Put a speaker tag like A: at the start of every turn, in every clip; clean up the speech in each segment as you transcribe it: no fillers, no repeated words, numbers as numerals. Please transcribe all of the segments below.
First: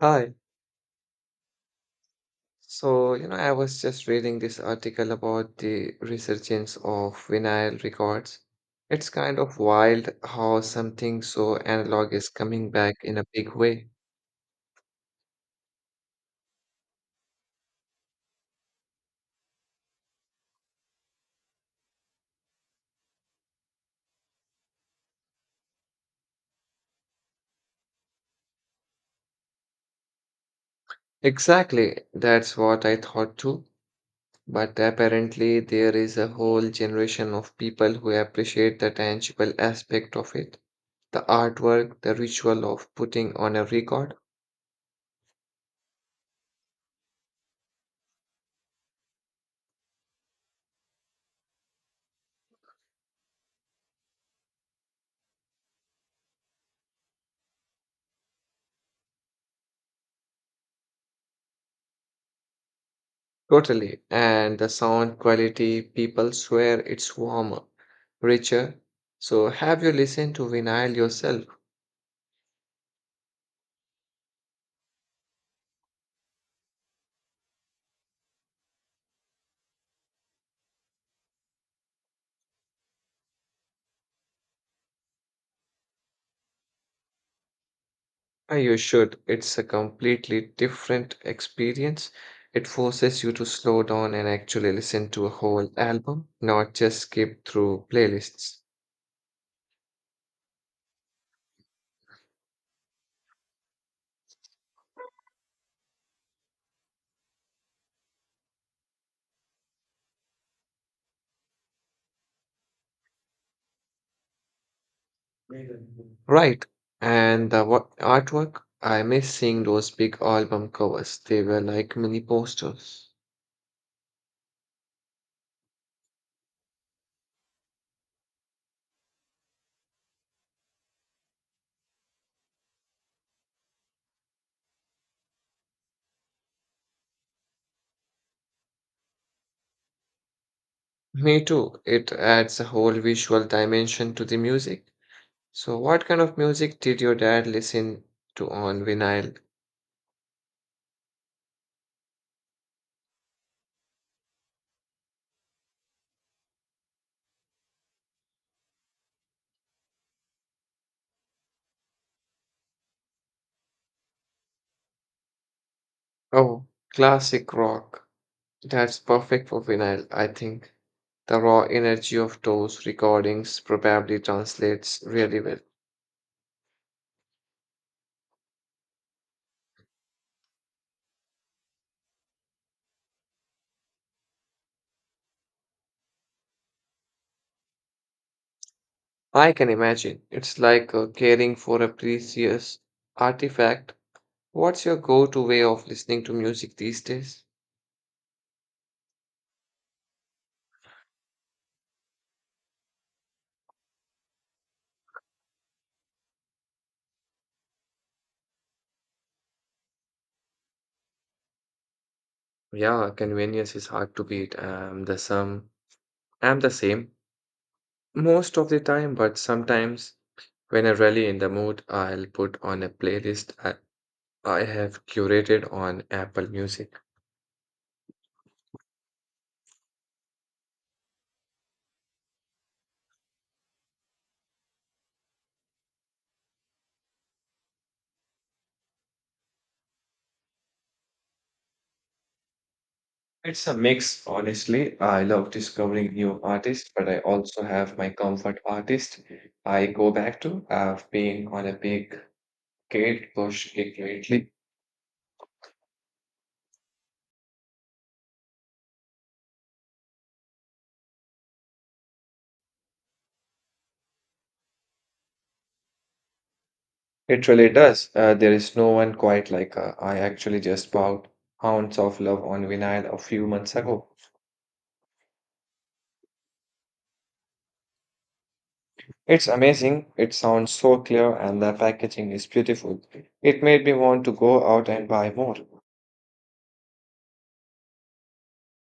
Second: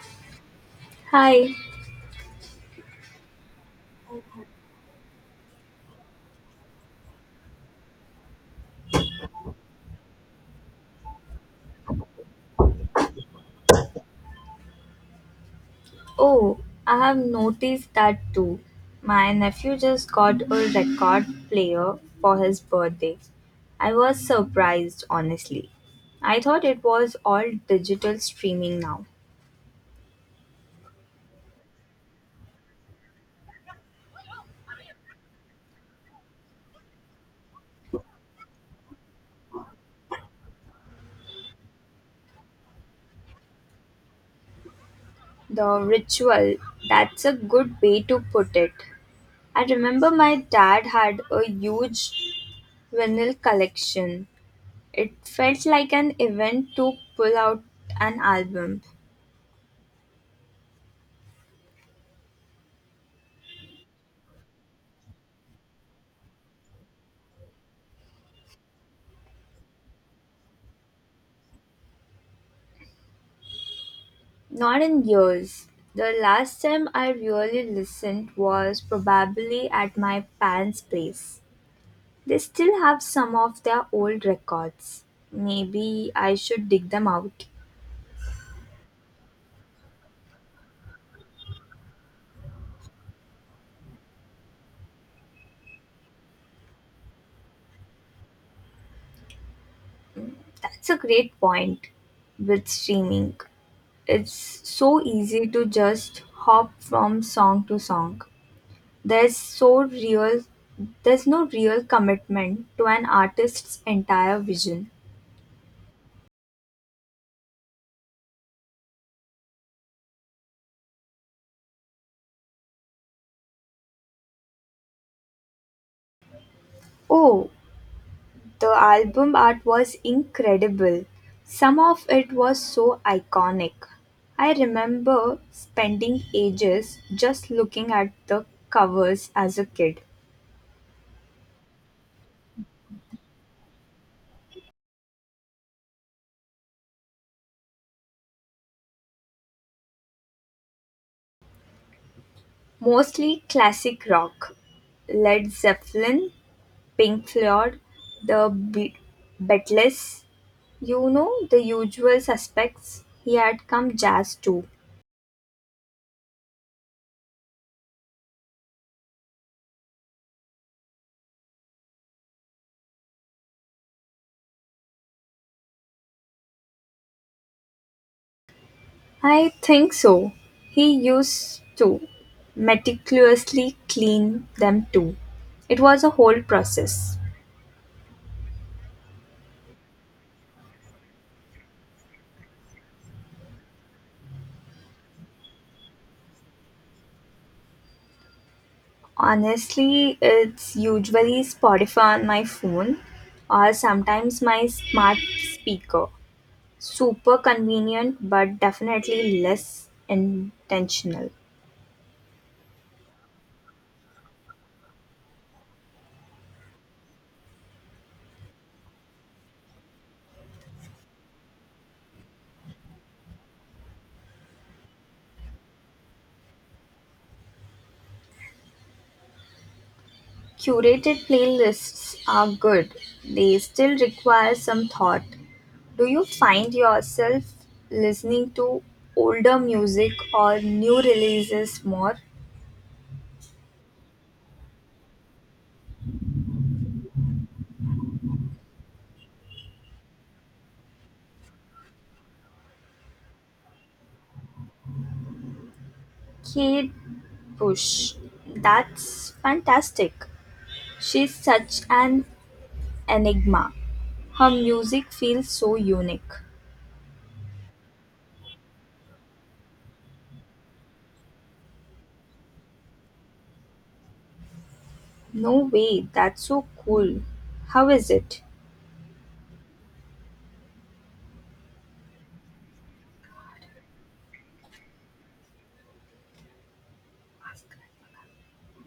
A: Hi.
B: Hi.
A: So, I was just reading this article about the resurgence of vinyl records. It's kind of wild how something so analog is coming back in a big way.
B: Oh, I have noticed that too. My nephew just got a record player for his birthday. I was surprised, honestly. I thought it was all digital streaming now.
A: Exactly, that's what I thought too. But apparently, there is a whole generation of people who appreciate the tangible aspect of it, the artwork, the ritual of putting on a record.
B: The ritual, that's a good way to put it. I remember my dad had a huge vinyl collection. It felt like an event to pull out an album.
A: Totally. And the sound quality, people swear it's warmer, richer. So have you listened to vinyl yourself?
B: Not in years. The last time I really listened was probably at my parents' place. They still have some of their old records. Maybe I should dig them out.
A: Ah, you should. It's a completely different experience. It forces you to slow down and actually listen to a whole album, not just skip through playlists.
B: That's a great point with streaming. It's so easy to just hop from song to song. There's so real there's no real commitment to an artist's entire vision.
A: Right. And the artwork, I miss seeing those big album covers. They were like mini posters.
B: Oh, the album art was incredible; some of it was so iconic. I remember spending ages just looking at the covers as a kid.
A: Me too. It adds a whole visual dimension to the music. So, what kind of music did your dad listen to on vinyl?
B: Mostly classic rock, Led Zeppelin, Pink Floyd, the Be- Beatles, you know, the usual suspects. He had come jazz too.
A: Oh, classic rock. That's perfect for vinyl, I think. The raw energy of those recordings probably translates really well.
B: I think so. He used to meticulously clean them too. It was a whole process.
A: I can imagine. It's like caring for a precious artifact. What's your go-to way of listening to music these days?
B: Honestly, it's usually Spotify on my phone or sometimes my smart speaker. Super convenient, but definitely less intentional.
A: Yeah, convenience is hard to beat. I'm the same. Most of the time, but sometimes when I'm really in the mood, I'll put on a playlist I have curated on Apple Music.
B: Curated playlists are good, they still require some thought. Do you find yourself listening to older music or new releases more?
A: It's a mix, honestly. I love discovering new artists, but I also have my comfort artist I go back to. I've been on a big Kate Bush kick lately.
B: Kate Bush, that's fantastic. She's such an enigma. Her music feels so unique.
A: It really does. There is no one quite like her. I actually just bought Hounds of Love on vinyl a few months ago.
B: No way, that's so cool. How is it?
A: It's amazing. It sounds so clear and the packaging is beautiful. It made me want to go out and buy more.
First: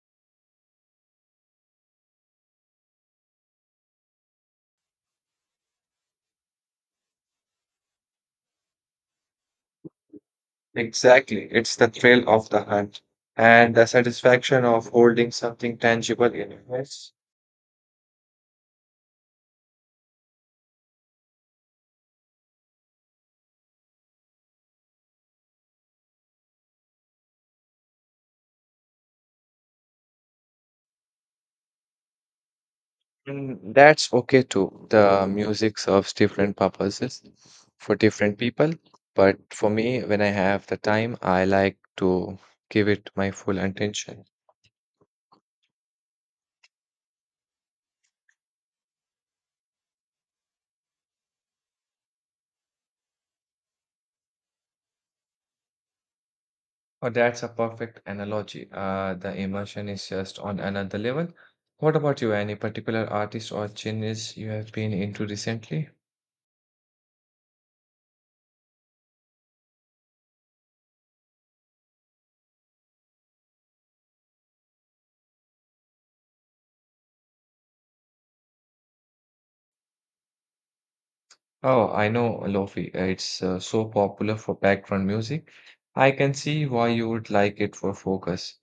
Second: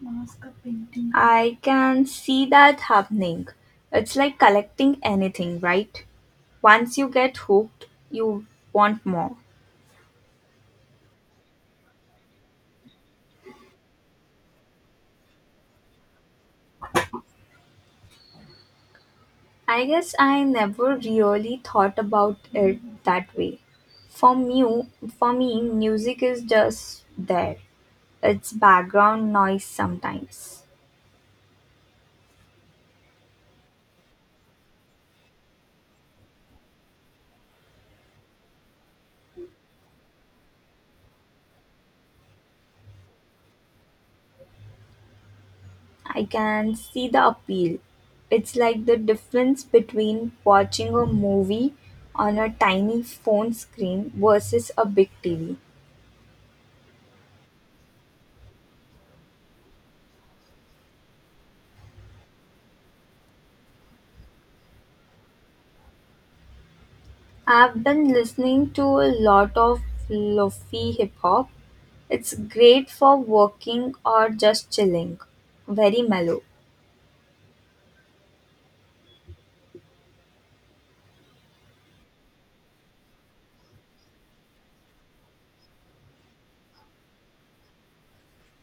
B: Mask painting. I can see that happening. It's like collecting anything, right? Once you get hooked, you want more.
A: Exactly. It's the thrill of the hunt and the satisfaction of holding something tangible in your hands.
B: I guess I never really thought about it that way. For me, for me, music is just there. It's background noise sometimes.
A: And that's okay too. The music serves different purposes for different people. But for me, when I have the time, I like to give it my full attention.
B: I can see the appeal. It's like the difference between watching a movie on a tiny phone screen versus a big TV.
A: Oh, that's a perfect analogy. The immersion is just on another level. What about you? Any particular artist or genres you have been into recently?
B: I've been listening to a lot of lofi hip hop. It's great for working or just chilling. Very mellow.
A: Oh, I know Lofi. It's so popular for background music. I can see why you would like it for focus.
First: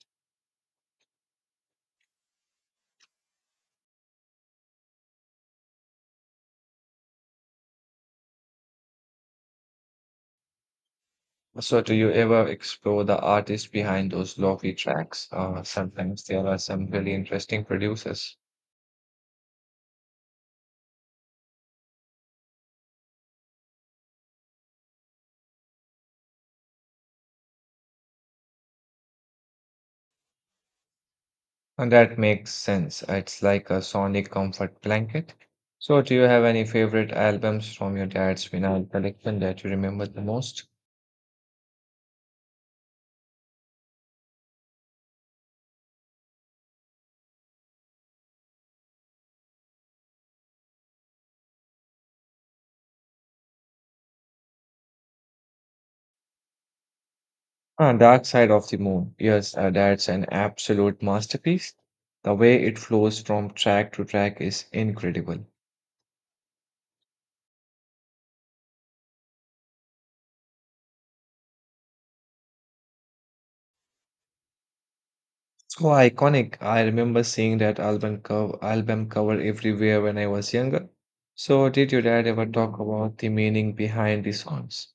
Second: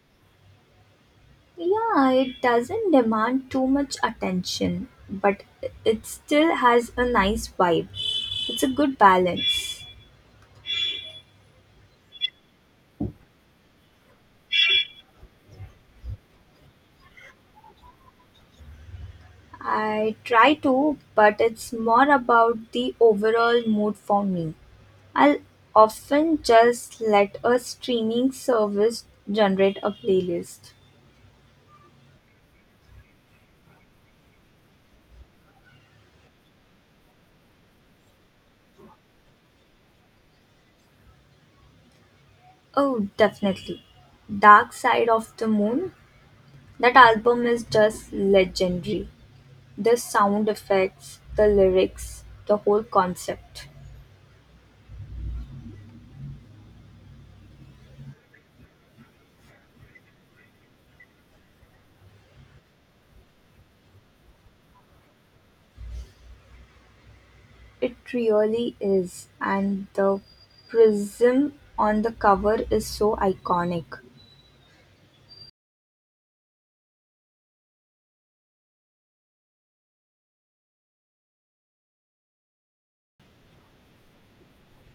B: Yeah, it doesn't demand too much attention, but it still has a nice vibe. It's a good balance.
A: So, do you ever explore the artist behind those Lofi tracks? Sometimes there are some really interesting producers.
B: I try to, but it's more about the overall mood for me. I'll often just let a streaming service generate a playlist.
A: And that makes sense. It's like a sonic comfort blanket. So, do you have any favorite albums from your dad's vinyl collection that you remember the most?
B: Oh, definitely. Dark Side of the Moon. That album is just legendary. The sound effects, the lyrics, the whole concept.
A: Ah, Dark Side of the Moon. Yes, that's an absolute masterpiece. The way it flows from track to track is incredible.
B: It really is. And the prism on the cover is so iconic.
A: So iconic. I remember seeing that album cover everywhere when I was younger. So, did your dad ever talk about the meaning behind the songs?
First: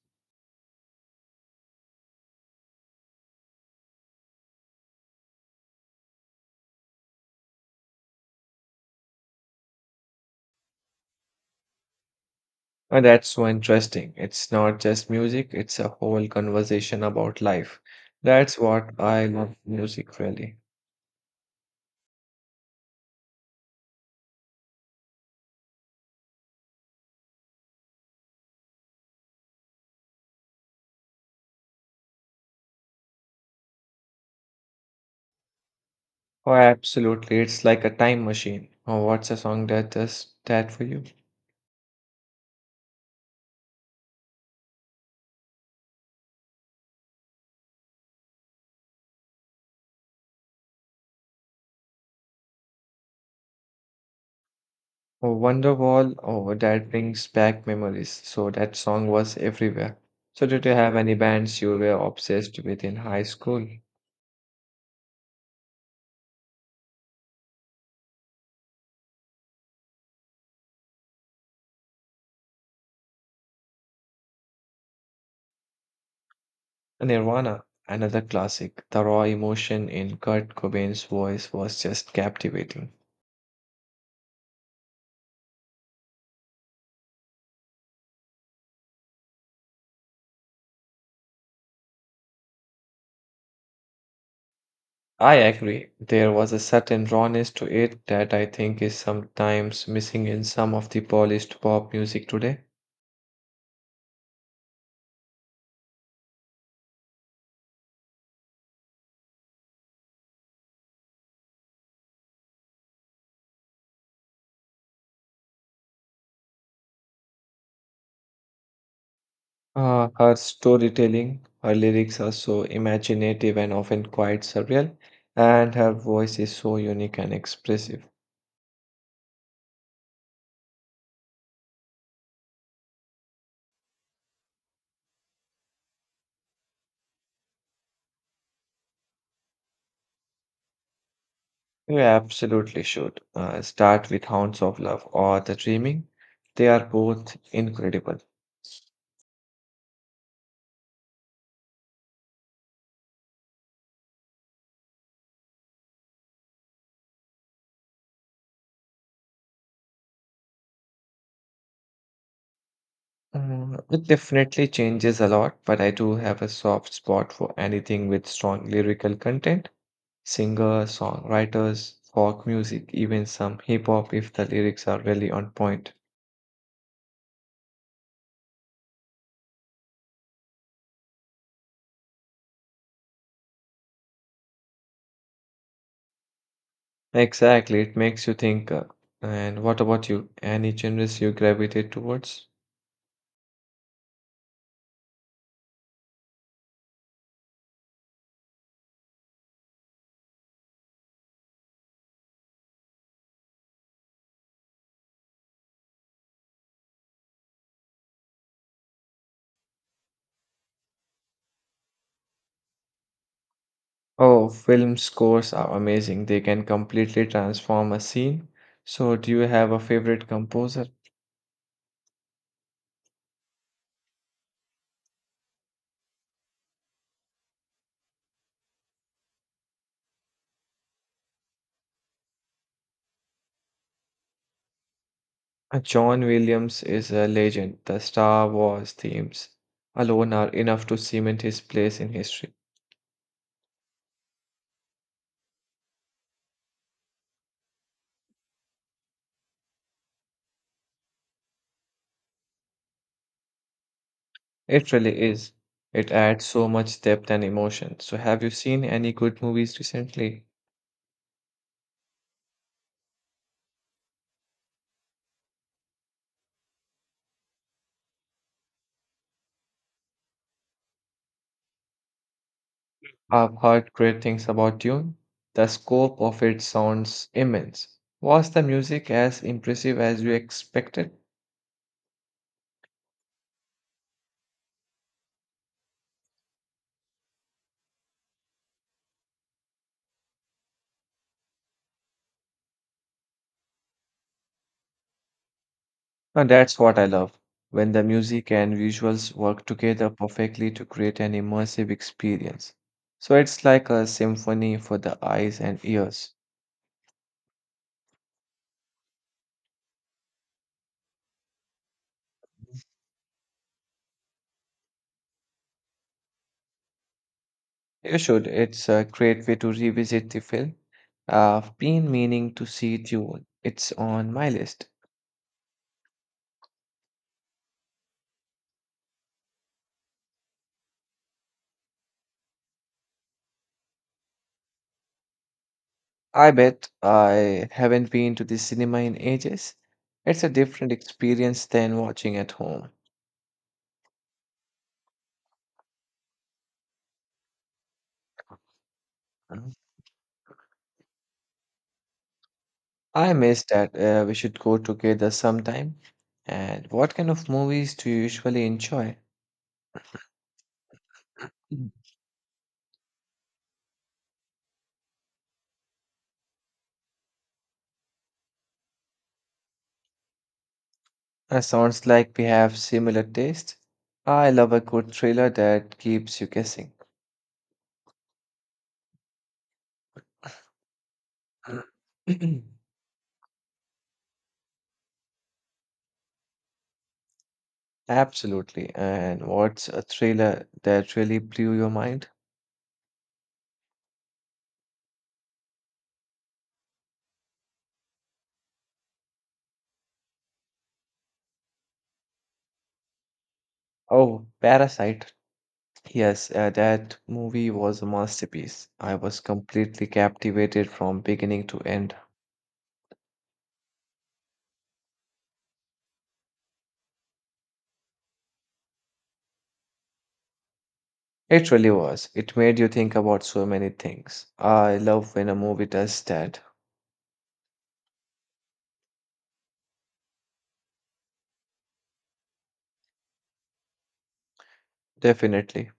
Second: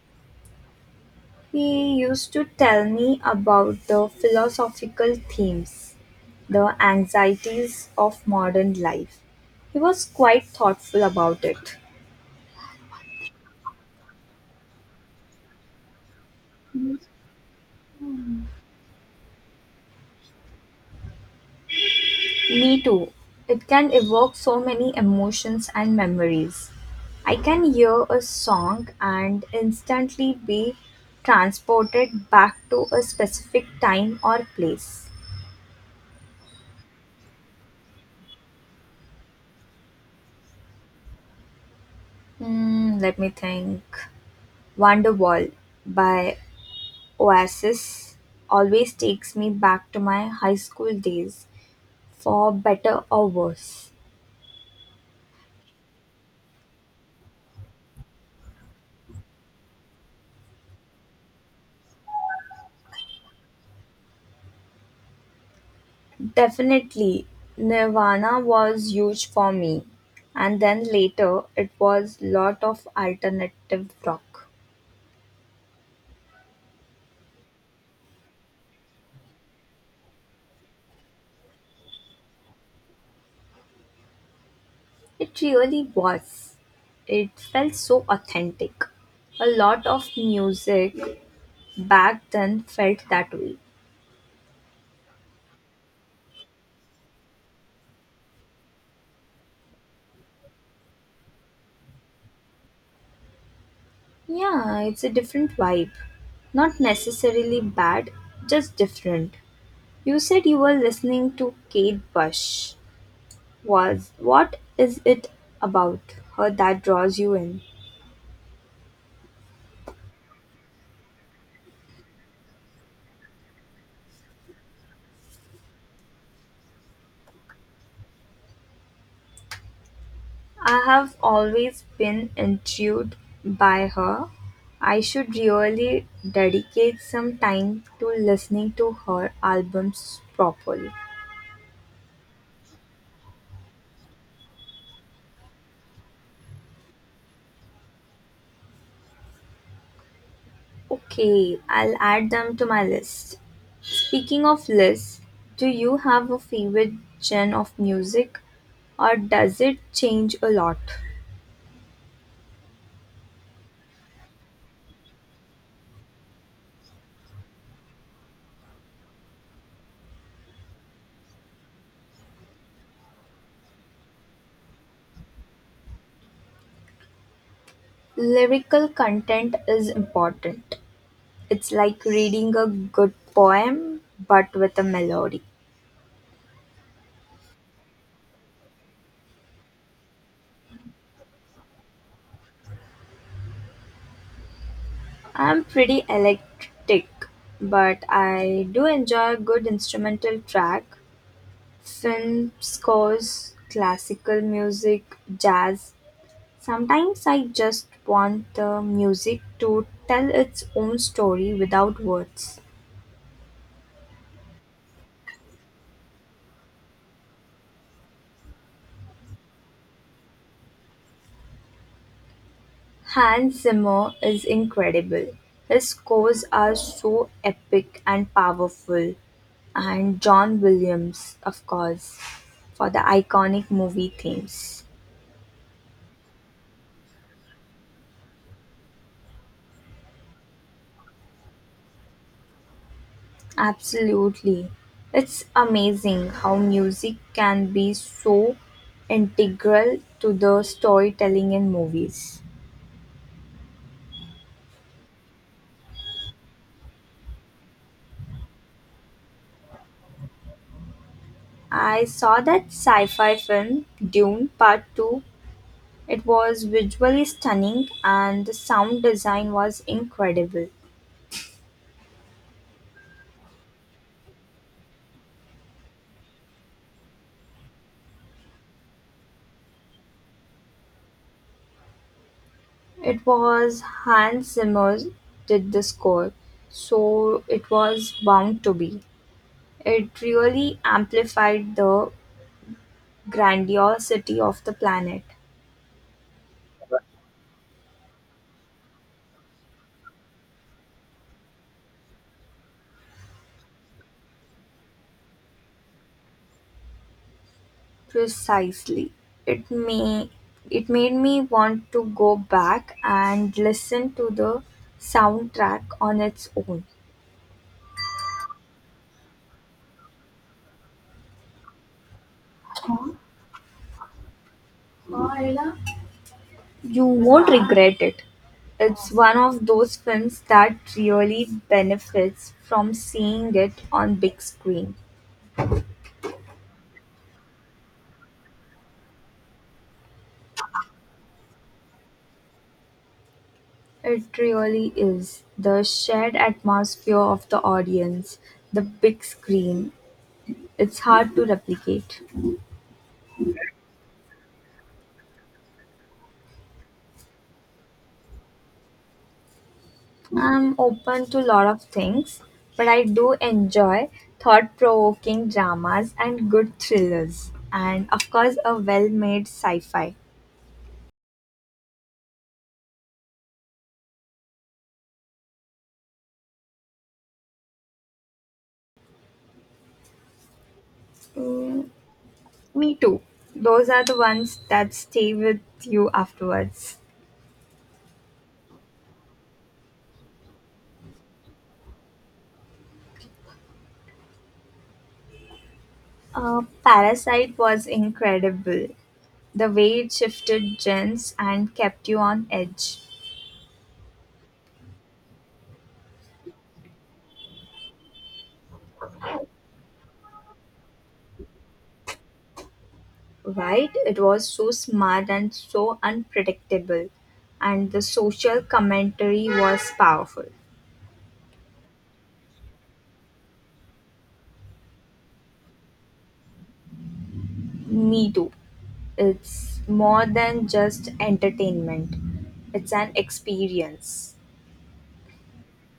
B: He used to tell me about the philosophical themes, the anxieties of modern life. He was quite thoughtful about it.
A: And that's so interesting. It's not just music, it's a whole conversation about life. That's what I love music really.
B: Me too. It can evoke so many emotions and memories. I can hear a song and instantly be transported back to a specific time or place.
A: Oh, absolutely. It's like a time machine. Oh, what's a song that does that for you?
B: Hmm, let me think. Wonderwall by Oasis always takes me back to my high school days, for better or worse.
A: Oh, Wonderwall. Oh, that brings back memories. So that song was everywhere. So did you have any bands you were obsessed with in high school?
B: Definitely, Nirvana was huge for me, and then later it was lot of alternative rock.
A: Nirvana, another classic. The raw emotion in Kurt Cobain's voice was just captivating.
B: It really was. It felt so authentic. A lot of music back then felt that way.
A: I agree. There was a certain rawness to it that I think is sometimes missing in some of the polished pop music today.
B: Yeah, it's a different vibe. Not necessarily bad, just different. You said you were listening to Kate Bush. Was What is it about her that draws you in?
A: Her storytelling, her lyrics are so imaginative and often quite surreal, and her voice is so unique and expressive.
B: I have always been intrigued by her. I should really dedicate some time to listening to her albums properly.
A: You absolutely should start with Hounds of Love or The Dreaming. They are both incredible.
B: Okay, I'll add them to my list. Speaking of lists, do you have a favorite genre of music, or does it change a lot?
A: It definitely changes a lot, but I do have a soft spot for anything with strong lyrical content. Singers, songwriters, folk music, even some hip hop if the lyrics are really on point.
B: Lyrical content is important. It's like reading a good poem but with a melody.
A: Exactly, it makes you think. And what about you? Any genres you gravitate towards?
B: I'm pretty eclectic, but I do enjoy a good instrumental track, film scores, classical music, jazz. Sometimes I just want the music to tell its own story without words.
A: Oh, film scores are amazing. They can completely transform a scene. So, do you have a favorite composer?
B: Hans Zimmer is incredible. His scores are so epic and powerful. And John Williams, of course, for the iconic movie themes.
A: John Williams is a legend. The Star Wars themes alone are enough to cement his place in history.
B: Absolutely. It's amazing how music can be so integral to the storytelling in movies.
A: It really is. It adds so much depth and emotion. So, have you seen any good movies recently?
B: I saw that sci fi film, Dune Part 2. It was visually stunning and the sound design was incredible.
A: I've heard great things about Dune. The scope of it sounds immense. Was the music as impressive as you expected?
B: It was Hans Zimmer did the score, so it was bound to be. It really amplified the grandiosity of the planet.
A: And that's what I love when the music and visuals work together perfectly to create an immersive experience. So, it's like a symphony for the eyes and ears.
B: Precisely. It may it made me want to go back and listen to the soundtrack on its own.
A: You should. It's a great way to revisit the film. I've been meaning to see Dune. It's on my list.
B: You won't regret it. It's one of those films that really benefits from seeing it on big screen.
A: I bet I haven't been to the cinema in ages. It's a different experience than watching at home.
B: It really is. The shared atmosphere of the audience, the big
A: Mhm.
B: screen, it's hard to replicate.
A: I miss that. We should go together sometime. And what kind of movies do you usually enjoy?
B: I'm open to a lot of
A: Mm.
B: things, but I do enjoy thought provoking dramas and good thrillers, and of course, a well made sci fi.
A: Sounds like we have similar taste. I love a good thriller that keeps you guessing.
B: Me too. Those are the ones that stay with you afterwards.
A: Absolutely. And what's a thriller that really blew your mind?
B: Parasite was incredible. The way it shifted gens and kept you on edge.
A: Oh, Parasite. Yes, that movie was a masterpiece. I was completely captivated from beginning to end.
B: Right? It was so smart and so unpredictable. And the social commentary was powerful.
A: It really was. It made you think about so many things. I love when a movie does that.
B: Me too. It's more than just entertainment, it's an experience.
A: Definitely.